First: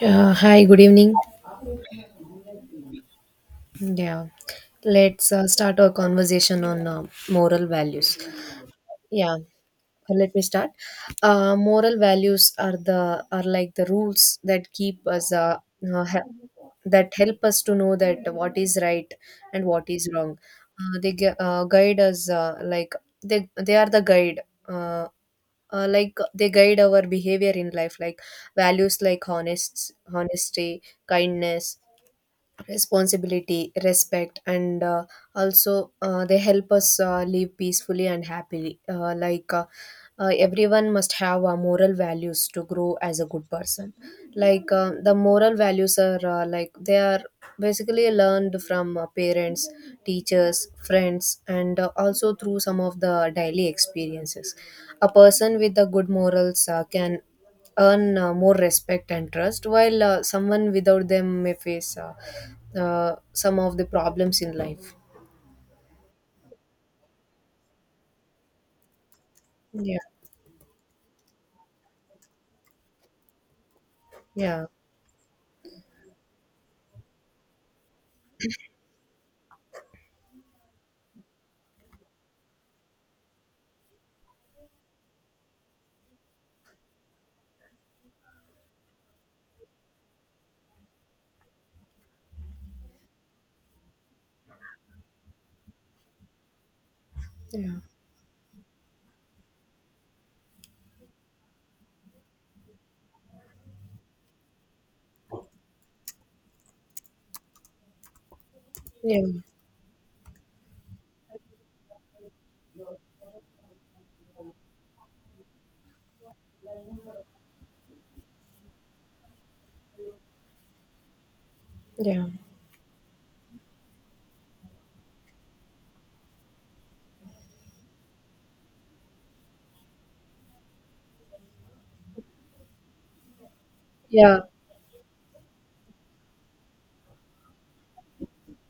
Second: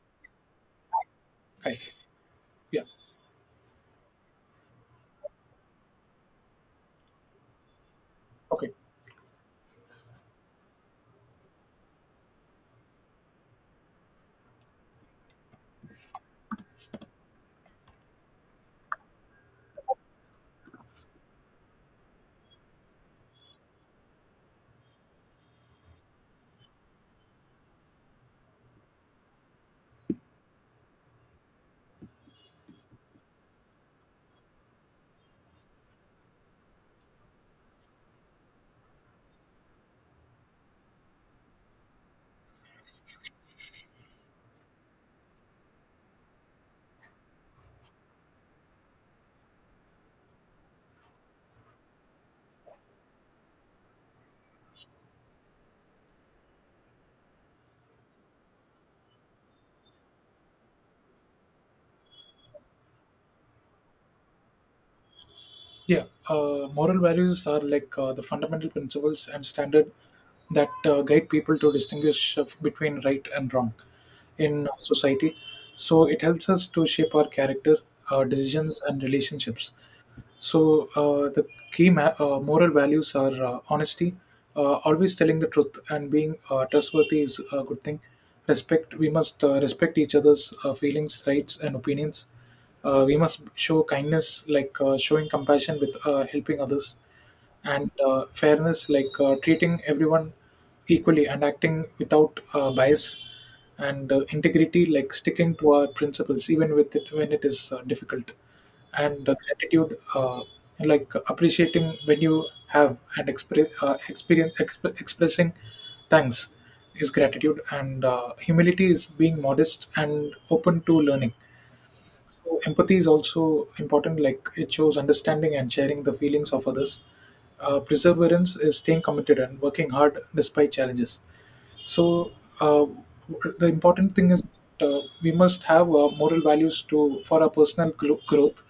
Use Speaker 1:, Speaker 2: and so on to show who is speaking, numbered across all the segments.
Speaker 1: Hi, good evening.
Speaker 2: Right. Yeah.
Speaker 1: Yeah, let's start our conversation on moral values.
Speaker 2: Okay.
Speaker 1: Yeah, let me start. Moral values are like the rules that keep us uh, he- that help us to know that what is right and what is wrong. Guide us like they are the guide. Uh, like they guide our behavior in life, like values like honesty, kindness, responsibility, respect, and also they help us live peacefully and happily everyone must have moral values to grow as a good person. The moral values are like they are basically learned from parents, teachers, friends, and also through some of the daily experiences. A person with the good morals can earn more respect and trust, while someone without them may face some of the problems in life.
Speaker 2: Yeah. Moral values are like the fundamental principles and standard
Speaker 1: Yeah,
Speaker 2: that guide people to distinguish between right and wrong
Speaker 1: yeah,
Speaker 2: in society. So it helps us to shape our character, decisions, and relationships. So the key moral values are honesty, always telling the truth, and being trustworthy is a good thing. Respect. We must respect each other's feelings, rights, and opinions. We must show kindness, like showing compassion with helping others
Speaker 1: yeah,
Speaker 2: and fairness, like treating everyone equally and acting without bias, and integrity, like sticking to our principles even with it, when it is difficult, and gratitude, like appreciating when you have and expressing thanks is gratitude, and humility is being modest and open to learning.
Speaker 1: yeah,
Speaker 2: So empathy is also important. Like it shows understanding and sharing the feelings of others. Perseverance is staying committed and working hard despite challenges. So uh, the important thing
Speaker 1: yeah, yeah,
Speaker 2: is we must have moral values to for our personal growth.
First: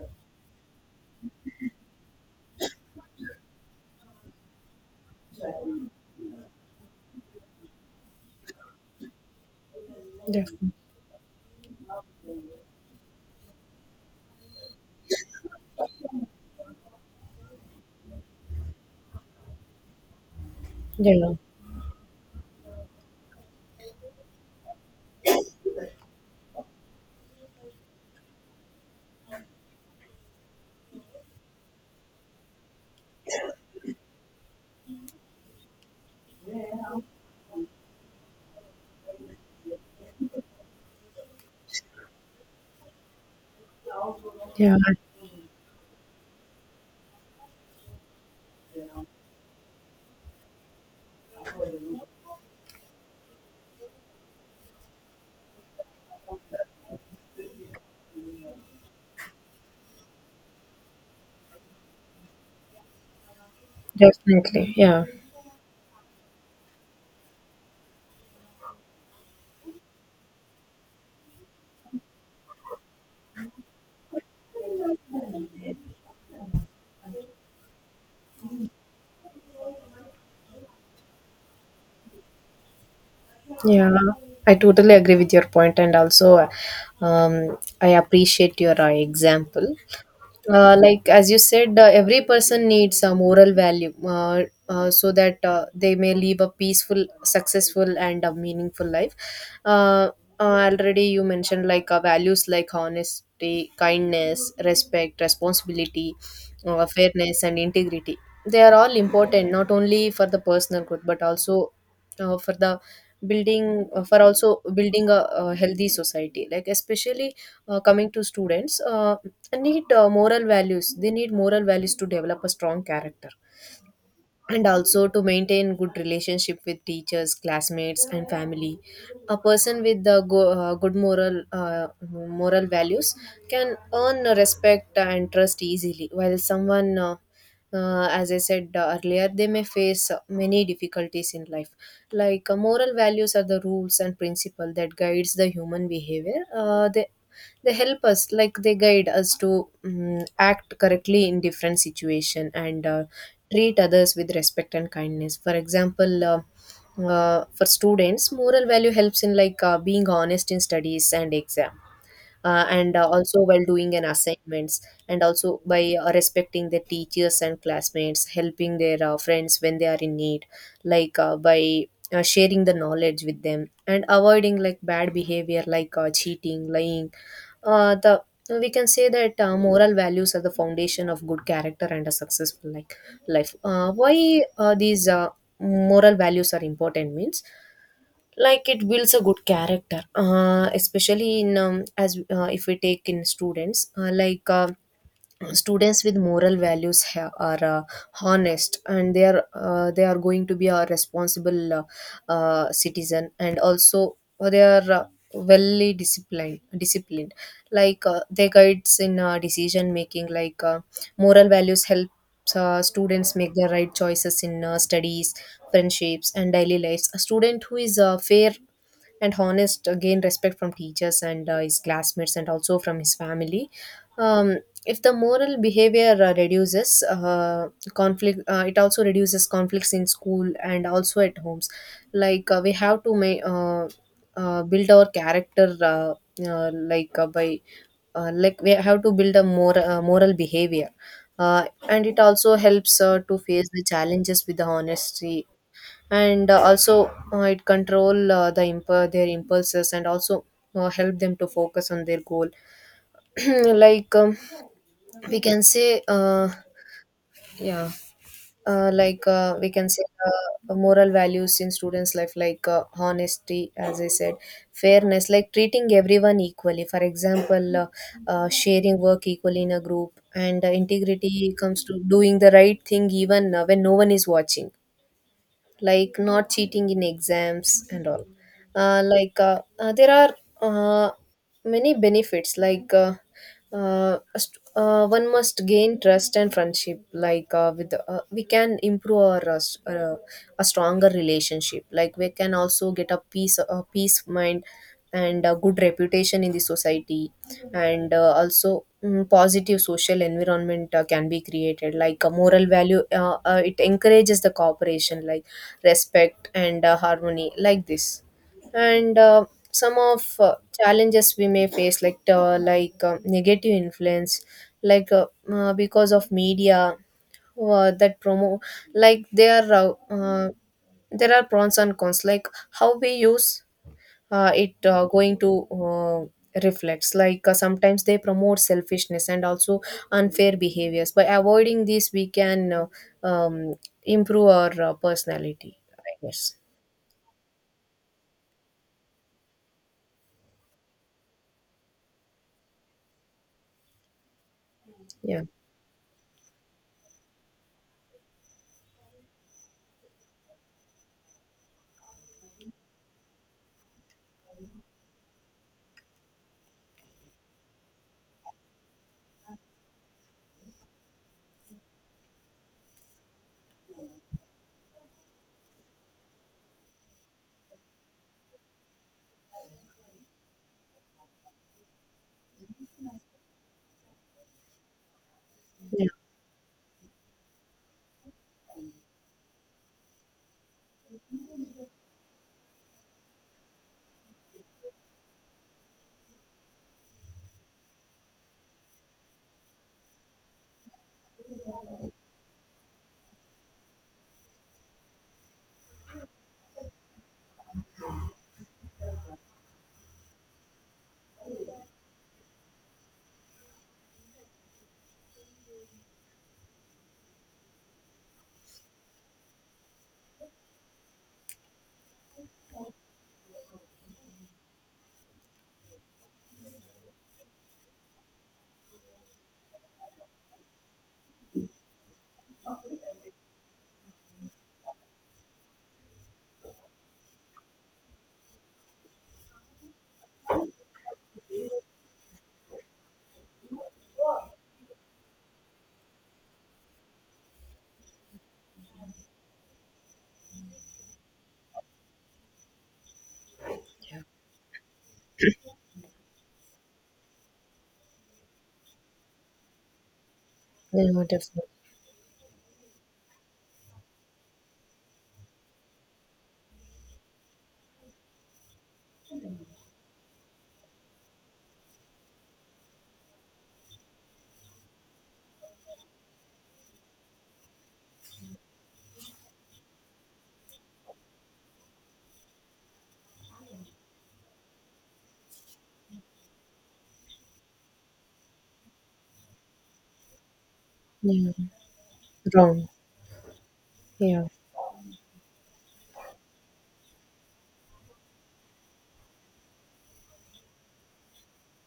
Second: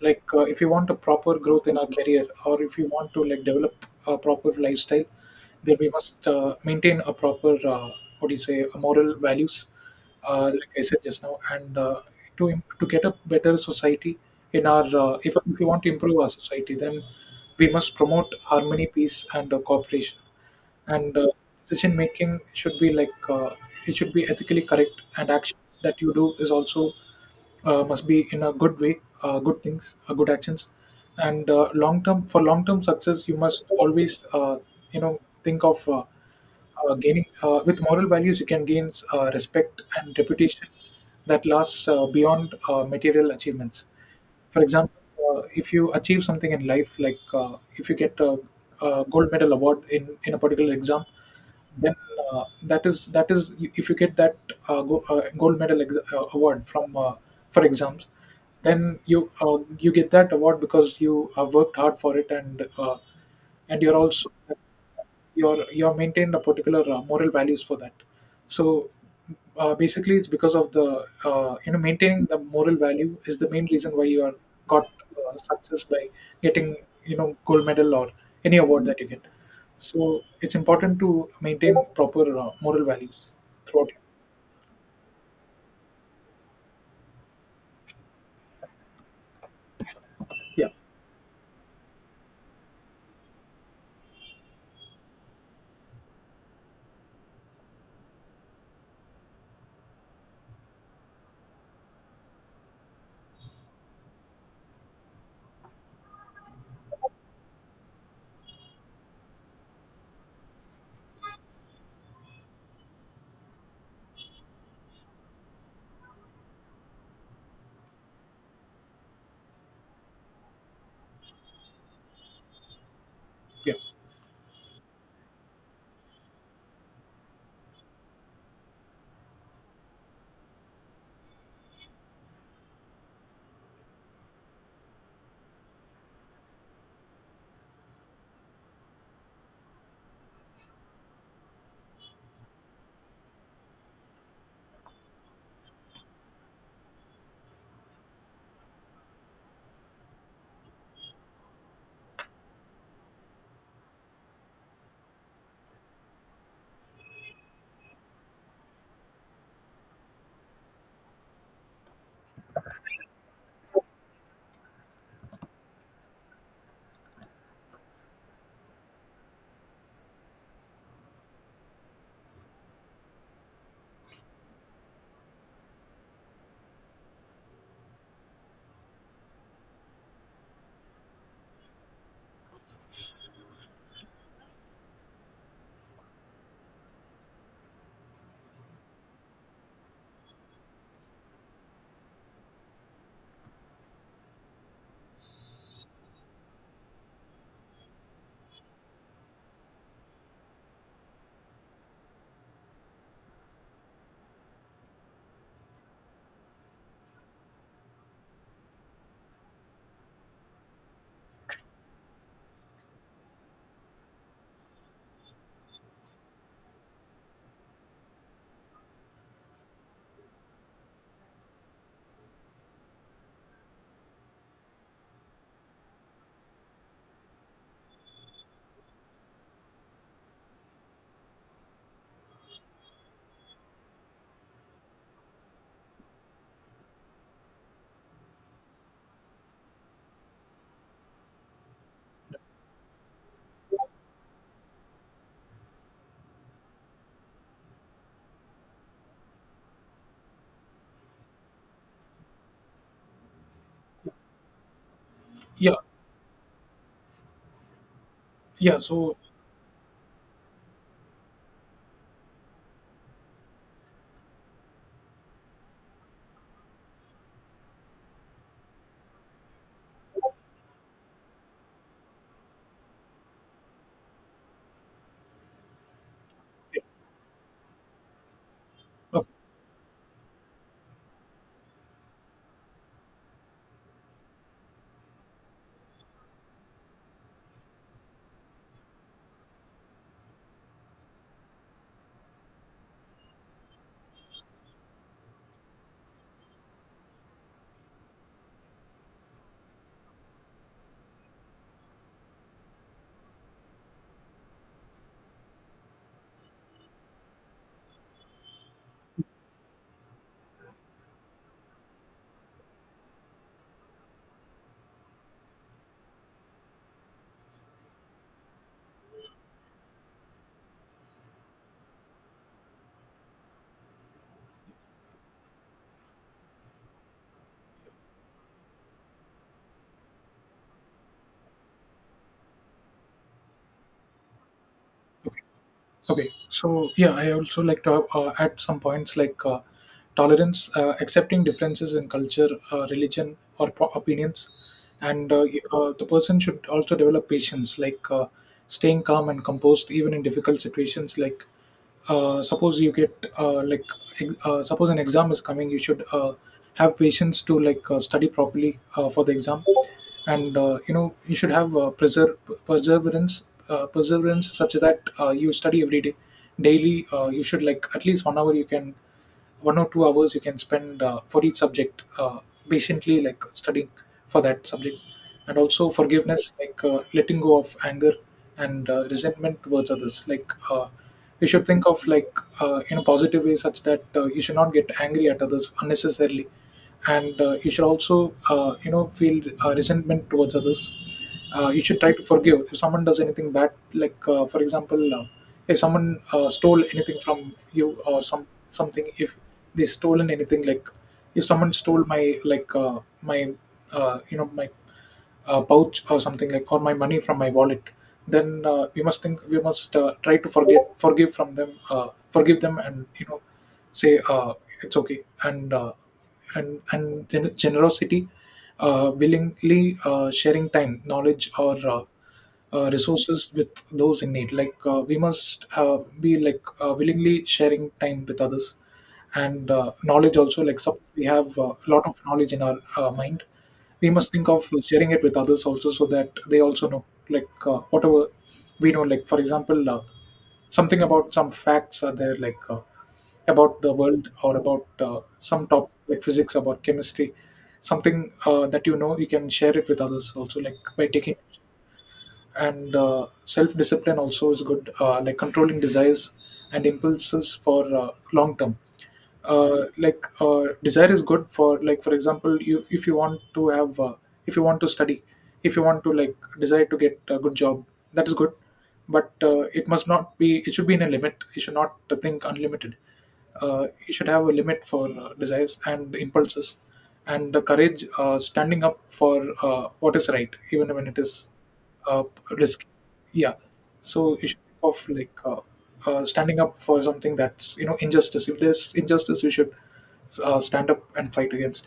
Speaker 2: Like if you want a proper growth in our career, or if you want to like develop a proper lifestyle, then we must maintain a proper what do you say a moral values, like
Speaker 1: definitely.
Speaker 2: I said just now, and to get a better society in our if we want to improve our society, then we must promote harmony, peace, and cooperation
Speaker 1: Yeah,
Speaker 2: and decision making should be like it should be ethically correct, and actions that you do is also must be in a good way, good things, good actions. And long term for long term success you must always you know think of gaining with moral values, you can gain respect and reputation that lasts beyond material achievements. For
Speaker 1: yeah,
Speaker 2: example, if you achieve something in life, like if you get a gold medal award in a particular exam, then that is if you get that gold medal award from for exams, then you you get that award because you have worked hard for it, and you're also
Speaker 1: definitely. Yeah,
Speaker 2: you're maintained a particular moral values for that. So basically it's because of the you know maintaining the moral value is the main reason why you are got success by getting you know gold medal or any award that you get. So it's important to maintain proper moral values
Speaker 1: yeah,
Speaker 2: throughout.
Speaker 1: I totally agree with your point, and also um, I appreciate your example.
Speaker 2: Yeah,
Speaker 1: Like as you said, every person needs a moral value, so that they may live a peaceful, successful, and a meaningful life. uh, Already you mentioned like values like honesty, kindness, respect, responsibility, fairness, and integrity. They are all important not only for the personal growth, but also for the building, for also building a healthy society. Like especially coming to students, need moral values they need moral values to develop a strong character,
Speaker 2: yeah,
Speaker 1: and also to maintain good relationship with teachers, classmates, and family. A person with the good moral values can earn respect and trust easily, while someone as I said earlier, they may face many difficulties in life. Like moral values are the rules and principle that guides the human behavior. They help us, like they guide us to act correctly in different situation, and treat others with respect and kindness. For example, for students moral value helps in like being honest in studies and exam, and also while doing an assignments, and also by respecting the teachers and classmates, helping their friends when they are in need. Like by sharing the knowledge with them, and avoiding like bad behavior like cheating, lying. The We can say that moral values are the foundation of good character and a successful like life. Why these Moral values are important means like it builds a good character. Especially in as If we take in students, students with moral values are honest, and they are going to be a responsible citizen, and also they are well disciplined. Like they guides in decision making. Like moral values help students make the right choices in studies, friendships, and daily lives. A student who is fair and honest gain respect from teachers, and his classmates, and also from his family. um, if the moral behavior reduces conflict it also reduces conflicts in school and also at homes. Like we have to ma- build our character, uh, like uh, by like we have to build a more moral behavior, and it also helps to face the challenges with the honesty, and also it control their impulses, and also help them to focus on their goal. like um, we can
Speaker 2: yeah,
Speaker 1: say yeah.
Speaker 2: yeah. So
Speaker 1: We can say moral values in students life like honesty, as I said, fairness like treating everyone equally. For example, sharing work equally in a group, and integrity comes to doing the right thing even when no one is watching, like not
Speaker 2: yeah.
Speaker 1: cheating in exams and all.
Speaker 2: Okay.
Speaker 1: There are uh, many benefits like one must gain trust and friendship. Like with we can improve our a stronger relationship, like we can also get a peace of mind and a good reputation in the society. And also positive social environment can be created. Like a moral value, it encourages the cooperation, like respect and harmony, like this. And some of challenges we may face, like negative influence, like because of media that promote, like there are pros and cons, like how we use it going to reflects. Like sometimes they promote selfishness and also unfair behaviors. By avoiding these, we can um, improve our personality, I
Speaker 2: Okay,
Speaker 1: guess.
Speaker 2: so yeah, I also like to at some points like tolerance, accepting differences in culture, religion, or opinions, and
Speaker 1: Yeah,
Speaker 2: the person should also develop patience, like staying calm and composed even in difficult situations. Like suppose you get like suppose an exam is coming, you should have patience to like study properly for the exam. And you know you should have perseverance such that you study every day daily. You should like at least 1 hour you can 1 or 2 hours you can spend for each subject, patiently like studying for that subject. And also
Speaker 1: yeah,
Speaker 2: forgiveness, like letting go of anger and resentment towards others. Like you should think of like in a positive way such that you should not get angry at others unnecessarily, and you should also you know feel resentment towards others. You should try to forgive if someone does anything bad. Like for example, if someone stole anything from you or something, if they stolen anything like, if someone stole my, like my you know my pouch or something like, or my money from my wallet, then we must think, we must try to forget forgive from them, forgive them and you know say it's okay. And and generosity, willingly sharing time, knowledge, or resources with those in need. Like we must be like willingly sharing time with others, and knowledge also. Like suppose we have a lot of knowledge in our mind, we must think of sharing it with others also, so that they also know. Like whatever we know, like for example, something about some facts are there, like. About the
Speaker 1: yeah,
Speaker 2: world or about some topic like physics, about chemistry, something that you know you can share it with others also like by
Speaker 1: yeah,
Speaker 2: taking.
Speaker 1: definitely.
Speaker 2: And self discipline also is good, like controlling desires and impulses for long term. Like desire is good for, like for example, you, if you want to have if you want to study, if you want to like desire to get a good job, that is good. But it must not be, it should be in a limit, you should not think unlimited. You should have a limit for desires and impulses. And the courage, standing up for what is right even when it is
Speaker 1: Yeah,
Speaker 2: uh, risk.
Speaker 1: wrong.
Speaker 2: Yeah. So
Speaker 1: Yeah,
Speaker 2: you should think of like standing up for something that's you know injustice. If there's injustice, you should stand up and fight against.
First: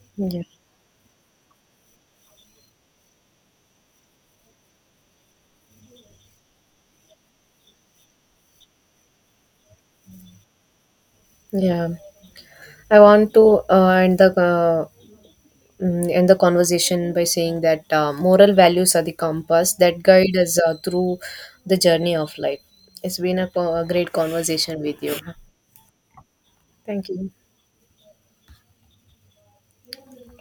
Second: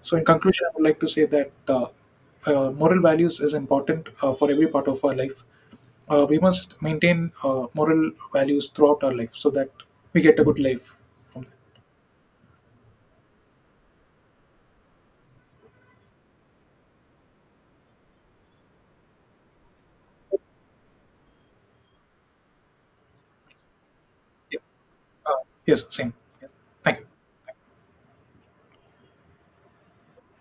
Speaker 2: So in
Speaker 1: yeah,
Speaker 2: conclusion, I would like to say that moral values is important for every part of our life. We must maintain moral values throughout our life so that we get a good life from that.
Speaker 1: yeah. I want to end the conversation by saying that moral values are the compass that guide us through the journey of life. It's been a, a great
Speaker 2: Yeah.
Speaker 1: conversation with you.
Speaker 2: Uh, yes. Same. Yeah. Thank you.
Speaker 1: Thank you.